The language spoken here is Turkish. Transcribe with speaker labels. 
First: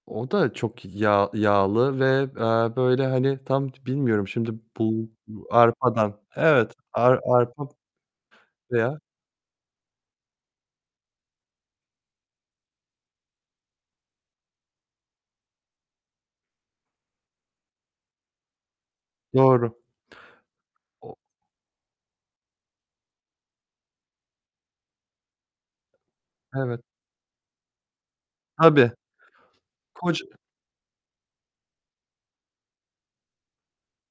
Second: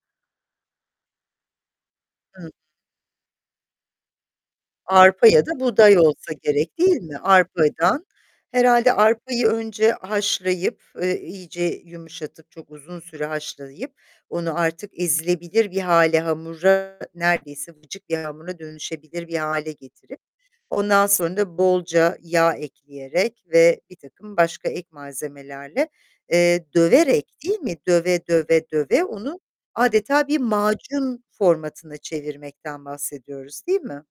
Speaker 1: O da çok yağ yağlı ve,
Speaker 2: Hı.
Speaker 1: eee, böyle hani, tam bilmiyorum şimdi bul
Speaker 2: Arpa ya da buğday
Speaker 1: arpadan,
Speaker 2: olsa
Speaker 1: evet,
Speaker 2: gerek değil mi?
Speaker 1: ar arpa
Speaker 2: Arpadan. Herhâlde
Speaker 1: veya
Speaker 2: arpayı önce haşlayıp, eee, iyice yumuşatıp, çok uzun süre haşlayıp onu artık ezilebilir bir hâle, hamura, neredeyse vıcık bir hamura dönüşebilir bir hâle
Speaker 1: Doğru.
Speaker 2: getirip, ondan
Speaker 1: O
Speaker 2: sonra da bolca yağ ekleyerek ve birtakım başka ek malzemelerle, eee,
Speaker 1: Evet.
Speaker 2: döverek, değil mi? Döve, döve,
Speaker 1: Tabii.
Speaker 2: döve onu adeta
Speaker 1: Koc
Speaker 2: bir macun formatına çevirmekten bahsediyoruz, değil mi?